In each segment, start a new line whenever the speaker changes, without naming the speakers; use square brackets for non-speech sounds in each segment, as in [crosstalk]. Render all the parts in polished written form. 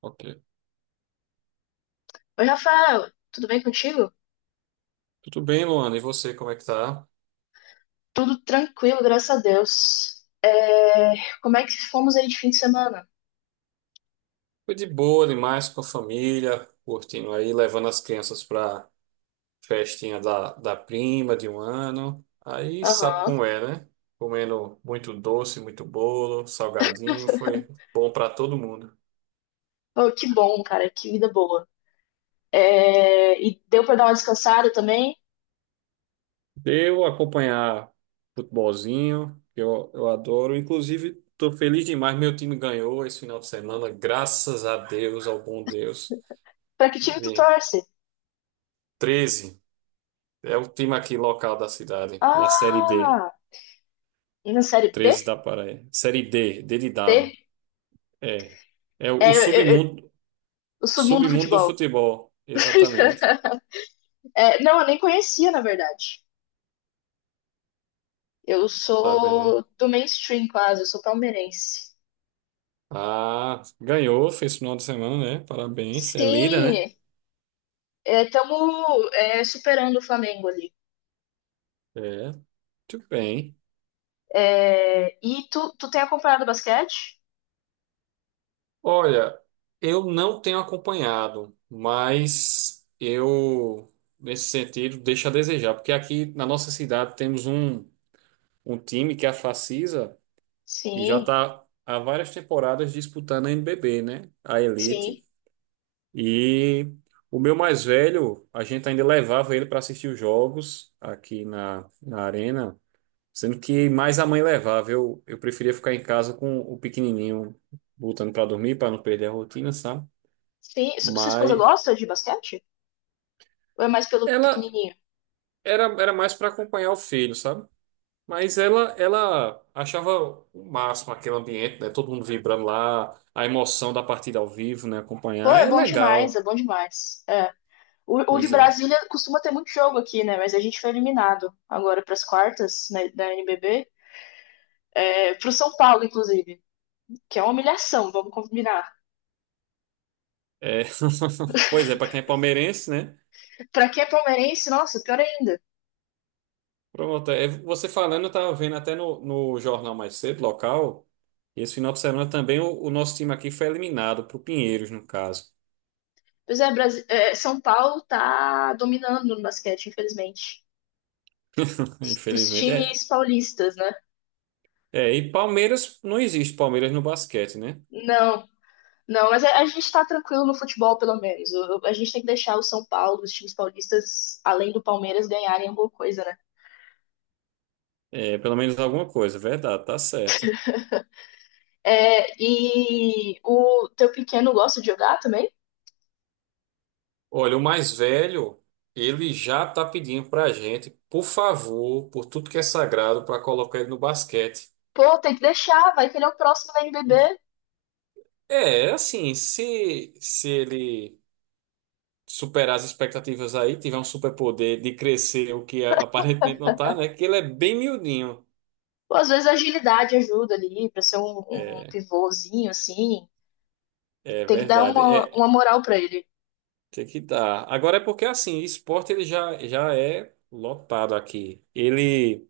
Ok.
Oi, Rafael, tudo bem contigo?
Tudo bem, Luana? E você, como é que tá?
Tudo tranquilo, graças a Deus. Como é que fomos aí de fim de semana?
Foi de boa demais com a família, curtindo aí, levando as crianças pra festinha da prima de um ano. Aí sabe
Aham.
como é, né? Comendo muito doce, muito bolo, salgadinho, foi bom pra todo mundo.
Pô, que bom, cara, que vida boa. E deu pra dar uma descansada também?
Deu acompanhar futebolzinho, que eu adoro. Inclusive, estou feliz demais, meu time ganhou esse final de semana, graças a Deus, ao bom Deus.
Pra que time tu
Vi
torce?
treze. É o time aqui local da cidade, na Série D,
Ah, na série B?
13 da Paraíba. Série D, D de dado.
D?
É. É o
É, eu- eu- eu-
submundo,
o submundo do
submundo do
futebol.
futebol, exatamente.
[laughs] É, não, eu nem conhecia, na verdade. Eu
Tá vendo, né?
sou do mainstream quase, eu sou palmeirense.
Ah, ganhou, fez final de semana, né? Parabéns. É líder, né?
Sim, estamos superando o Flamengo ali.
É, muito bem.
É, e tu tem acompanhado basquete?
Olha, eu não tenho acompanhado, mas eu, nesse sentido, deixo a desejar, porque aqui na nossa cidade temos um, um time que é a Facisa que já
Sim,
está há várias temporadas disputando a NBB, né? A Elite.
sim,
E o meu mais velho, a gente ainda levava ele para assistir os jogos aqui na, na arena, sendo que mais a mãe levava. Eu preferia ficar em casa com o pequenininho, botando para dormir, para não perder a rotina, sabe?
sim. Sua esposa
Mas
gosta de basquete? Ou é mais pelo
ela
pequenininho?
era mais para acompanhar o filho, sabe? Mas ela achava o máximo aquele ambiente, né? Todo mundo vibrando lá, a emoção da partida ao vivo, né?
Pô,
Acompanhar
é
é
bom demais,
legal.
é bom demais. É. O de
Pois é.
Brasília costuma ter muito jogo aqui, né? Mas a gente foi eliminado agora para as quartas, né, da NBB. É, pro São Paulo, inclusive. Que é uma humilhação, vamos combinar.
É. [laughs] Pois é, para quem é palmeirense, né?
Pra quem é palmeirense, nossa, pior ainda.
Pronto, é, você falando, eu tava vendo até no, no jornal mais cedo, local, e esse final de semana também o nosso time aqui foi eliminado pro Pinheiros, no caso.
Pois é, São Paulo tá dominando no basquete, infelizmente.
[laughs]
Os
Infelizmente. É,
times paulistas, né?
é, e Palmeiras, não existe Palmeiras no basquete, né?
Não, não, mas a gente tá tranquilo no futebol, pelo menos. A gente tem que deixar o São Paulo, os times paulistas, além do Palmeiras, ganharem alguma coisa, né?
É, pelo menos alguma coisa, é verdade, tá certa.
É, e o teu pequeno gosta de jogar também?
Olha, o mais velho, ele já tá pedindo pra gente, por favor, por tudo que é sagrado, para colocar ele no basquete.
Pô, tem que deixar, vai que ele é o próximo da NBB.
É, assim, se ele superar as expectativas aí, tiver um superpoder de crescer, o que aparentemente não tá, né? Que ele é bem miudinho.
Pô, às vezes a agilidade ajuda ali, pra ser um pivôzinho, assim.
É
Tem que dar
verdade,
uma,
é,
uma moral pra ele.
tem que dar. Agora é porque, assim, esporte ele já é lotado aqui. Ele,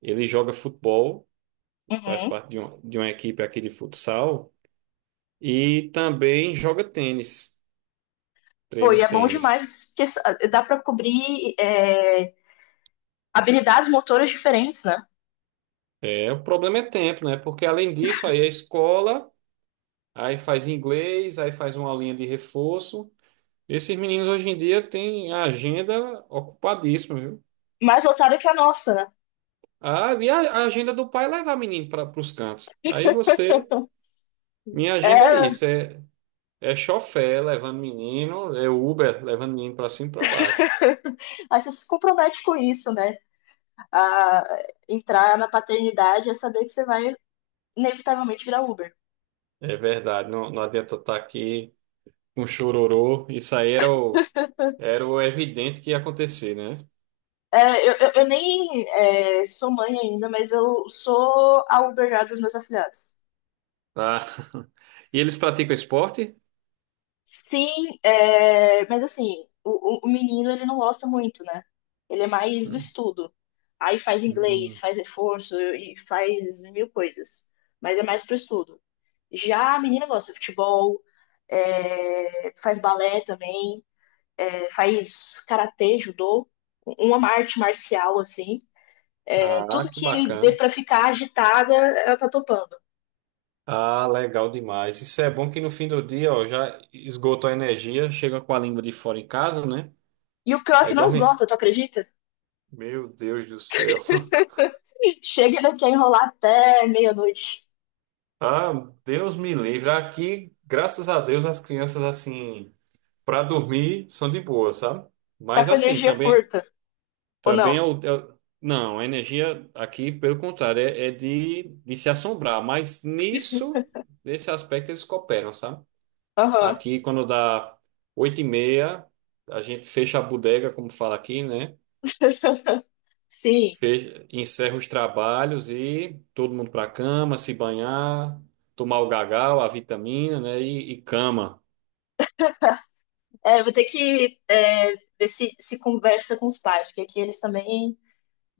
ele joga futebol, faz
Uhum.
parte de uma equipe aqui de futsal. E também joga tênis,
Pô,
treina
e é bom
tênis.
demais, dá pra cobrir habilidades motoras diferentes, né?
É, o problema é tempo, né? Porque além disso, aí a escola, aí faz inglês, aí faz uma linha de reforço. Esses meninos hoje em dia têm a agenda ocupadíssima, viu?
Mais lotada que a nossa, né?
Ah, e a agenda do pai é levar menino para os cantos. Aí você,
Então,
minha agenda é
é,
isso, é, é chofé levando menino, é Uber levando menino para cima e para baixo.
[laughs] aí você se compromete com isso, né? A entrar na paternidade é saber que você vai inevitavelmente virar Uber.
É verdade, não, não adianta estar aqui com chororô. Isso aí era o Era o evidente que ia acontecer, né?
É, eu nem é, sou mãe ainda, mas eu sou a Uber já dos meus afilhados.
Ah. [laughs] E eles praticam esporte?
Sim, é, mas assim, o menino ele não gosta muito, né? Ele é mais do
Hum.
estudo. Aí faz inglês,
Hum.
faz reforço e faz mil coisas. Mas é mais pro estudo. Já a menina gosta de futebol, é, faz balé também. É, faz karatê, judô, uma arte marcial, assim. É,
Ah,
tudo
que
que dê
bacana.
pra ficar agitada, ela tá topando.
Ah, legal demais. Isso é bom que no fim do dia, ó, já esgotou a energia, chega com a língua de fora em casa, né?
E o pior é
Aí
que não
dorme.
esgota, tu acredita?
Meu Deus do céu. [laughs]
[laughs] Chega daqui a enrolar até meia-noite.
Ah, Deus me livre. Aqui, graças a Deus, as crianças, assim, para dormir são de boa, sabe?
Tá
Mas
com
assim,
energia
também.
curta, ou não?
Também é não, a energia aqui, pelo contrário, é, é de se assombrar, mas nisso, nesse aspecto, eles cooperam, sabe?
Aham.
Aqui, quando dá oito e meia, a gente fecha a bodega, como fala aqui, né?
[laughs] Sim.
Encerra os trabalhos e todo mundo para cama, se banhar, tomar o gagal, a vitamina, né? E cama.
É, vou ter que ver se conversa com os pais, porque aqui eles também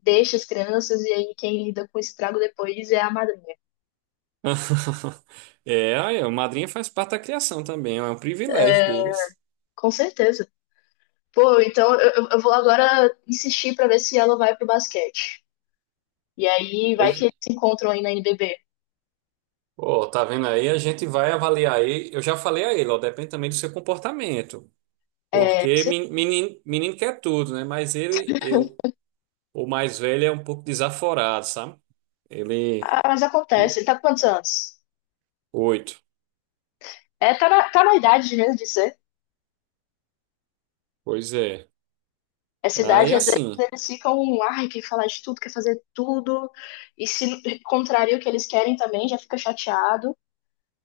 deixam as crianças e aí quem lida com o estrago depois é a madrinha.
[laughs] É, aí a madrinha faz parte da criação também, é um privilégio deles.
Com certeza. Pô, então eu vou agora insistir pra ver se ela vai pro basquete. E aí vai
Pois
que eles se encontram aí na NBB.
Pô, tá vendo aí? A gente vai avaliar aí. Eu já falei a ele, ó, depende também do seu comportamento.
É,
Porque menino, menino quer tudo, né? Mas ele, eu, o mais velho é um pouco desaforado, sabe? Ele,
ah, mas
hum,
acontece, ele tá com quantos anos?
oito.
É, tá na idade mesmo de ser.
Pois é.
Essa
Aí
idade, às vezes,
assim,
eles ficam, ai, quer falar de tudo, quer fazer tudo. E se contraria o que eles querem também, já fica chateado.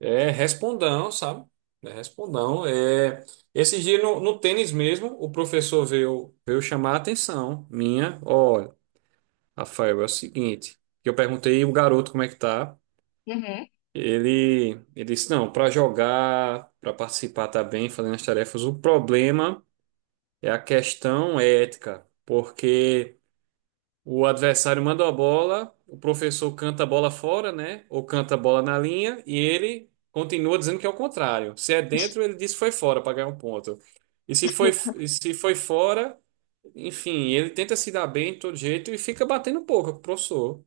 é respondão, sabe? É respondão. É... esse dia no, no tênis mesmo, o professor veio, veio chamar a atenção minha. Olha, Rafael, é o seguinte. Que Eu perguntei o garoto como é que tá.
Uhum.
Ele disse, não, para jogar, para participar tá bem, fazendo as tarefas, o problema é a questão ética, porque o adversário manda a bola, o professor canta a bola fora, né? Ou canta a bola na linha, e ele continua dizendo que é o contrário. Se é dentro, ele diz que foi fora para ganhar um ponto. E se foi, e se foi fora, enfim, ele tenta se dar bem de todo jeito e fica batendo boca com o professor.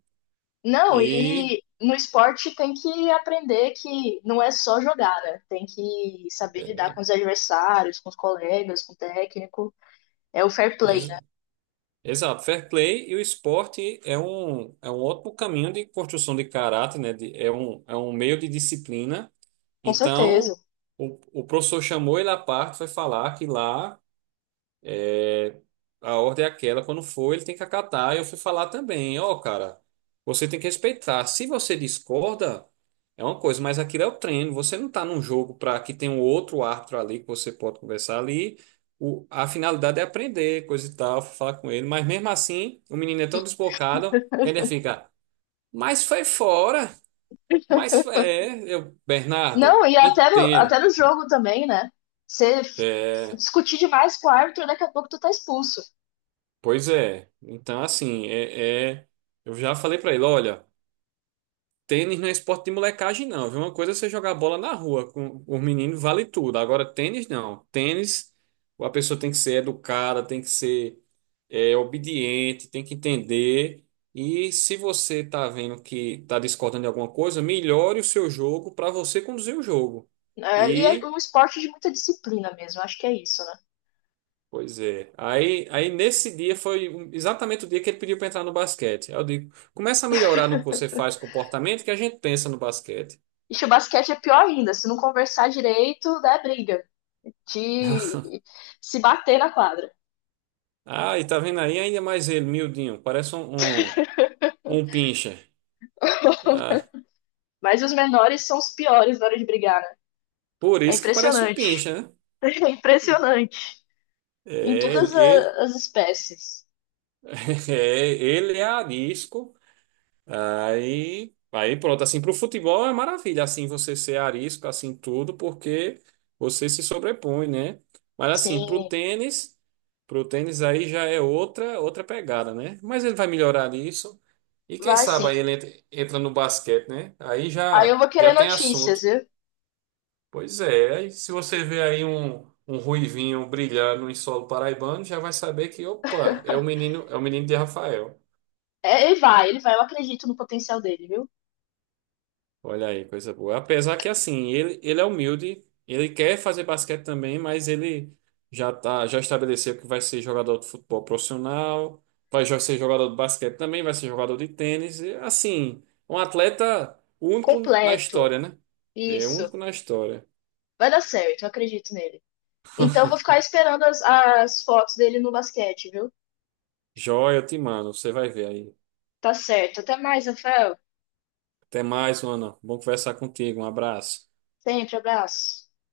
Não,
E
e no esporte tem que aprender que não é só jogar, né? Tem que saber lidar com os adversários, com os colegas, com o técnico. É o fair play, né?
Exato, fair play e o esporte é um ótimo caminho de construção de caráter, né? É um, é um meio de disciplina.
Com certeza.
Então, o professor chamou ele à parte, foi falar que lá. A ordem é aquela, quando for, ele tem que acatar. Eu fui falar também, ó, cara, você tem que respeitar. Se você discorda, é uma coisa, mas aquilo é o treino. Você não tá num jogo para que tem um outro árbitro ali que você pode conversar ali. A finalidade é aprender, coisa e tal, fui falar com ele. Mas mesmo assim, o menino é tão
E-
desbocado que ainda
[laughs]
fica, mas foi fora, é, eu, Bernardo,
não, e
entendo.
até no jogo também, né? Você f-
É,
Discutir demais com o árbitro, daqui a pouco tu tá expulso.
pois é. Então, assim, eu já falei para ele, olha. Tênis não é esporte de molecagem, não, viu? Uma coisa é você jogar bola na rua com os meninos, vale tudo. Agora, tênis, não. Tênis, a pessoa tem que ser educada, tem que ser obediente, tem que entender. E se você tá vendo que tá discordando de alguma coisa, melhore o seu jogo para você conduzir o jogo.
Né? E é
E,
um esporte de muita disciplina mesmo, acho que é isso, né?
Pois é. Aí nesse dia foi exatamente o dia que ele pediu para entrar no basquete. Aí eu digo, começa a melhorar no que você faz, comportamento, que a gente pensa no basquete.
E o basquete é pior ainda, se não conversar direito, dá briga. De se bater na quadra.
Ah, e tá vendo aí ainda mais ele, miudinho. Parece um, um, um pincher. Ah,
[laughs] Mas os menores são os piores na hora de brigar, né?
por
É
isso que parece um
impressionante. [laughs]
pincher, né?
É impressionante.
É, ele, ele-
As espécies.
[laughs] é, ele é arisco. Aí pronto, assim, pro futebol é maravilha, assim, você ser arisco, assim, tudo, porque você se sobrepõe, né? Mas assim,
Sim,
pro tênis aí já é outra, outra pegada, né? Mas ele vai melhorar isso. E quem
vai
sabe
sim.
aí ele entra no basquete, né? Aí
Aí eu
já,
vou
já
querer
tem
notícias,
assunto.
viu?
Pois é, e se você vê aí um ruivinho brilhando em solo paraibano, já vai saber que, opa, é o menino de Rafael.
É, ele vai. Eu acredito no potencial dele, viu?
Olha aí, coisa boa. Apesar que assim, ele é humilde, ele quer fazer basquete também, mas ele já tá, já estabeleceu que vai ser jogador de futebol profissional, ser jogador de basquete também, vai ser jogador de tênis, e, assim, um atleta único na
Completo.
história, né? É
Isso.
único na história.
Vai dar certo, eu acredito nele. Então eu vou ficar esperando as fotos dele no basquete, viu?
Joia, eu te mando, você vai ver aí.
Tá certo. Até mais, Rafael.
Até mais, Ana. Bom conversar contigo. Um abraço.
Sempre, abraço.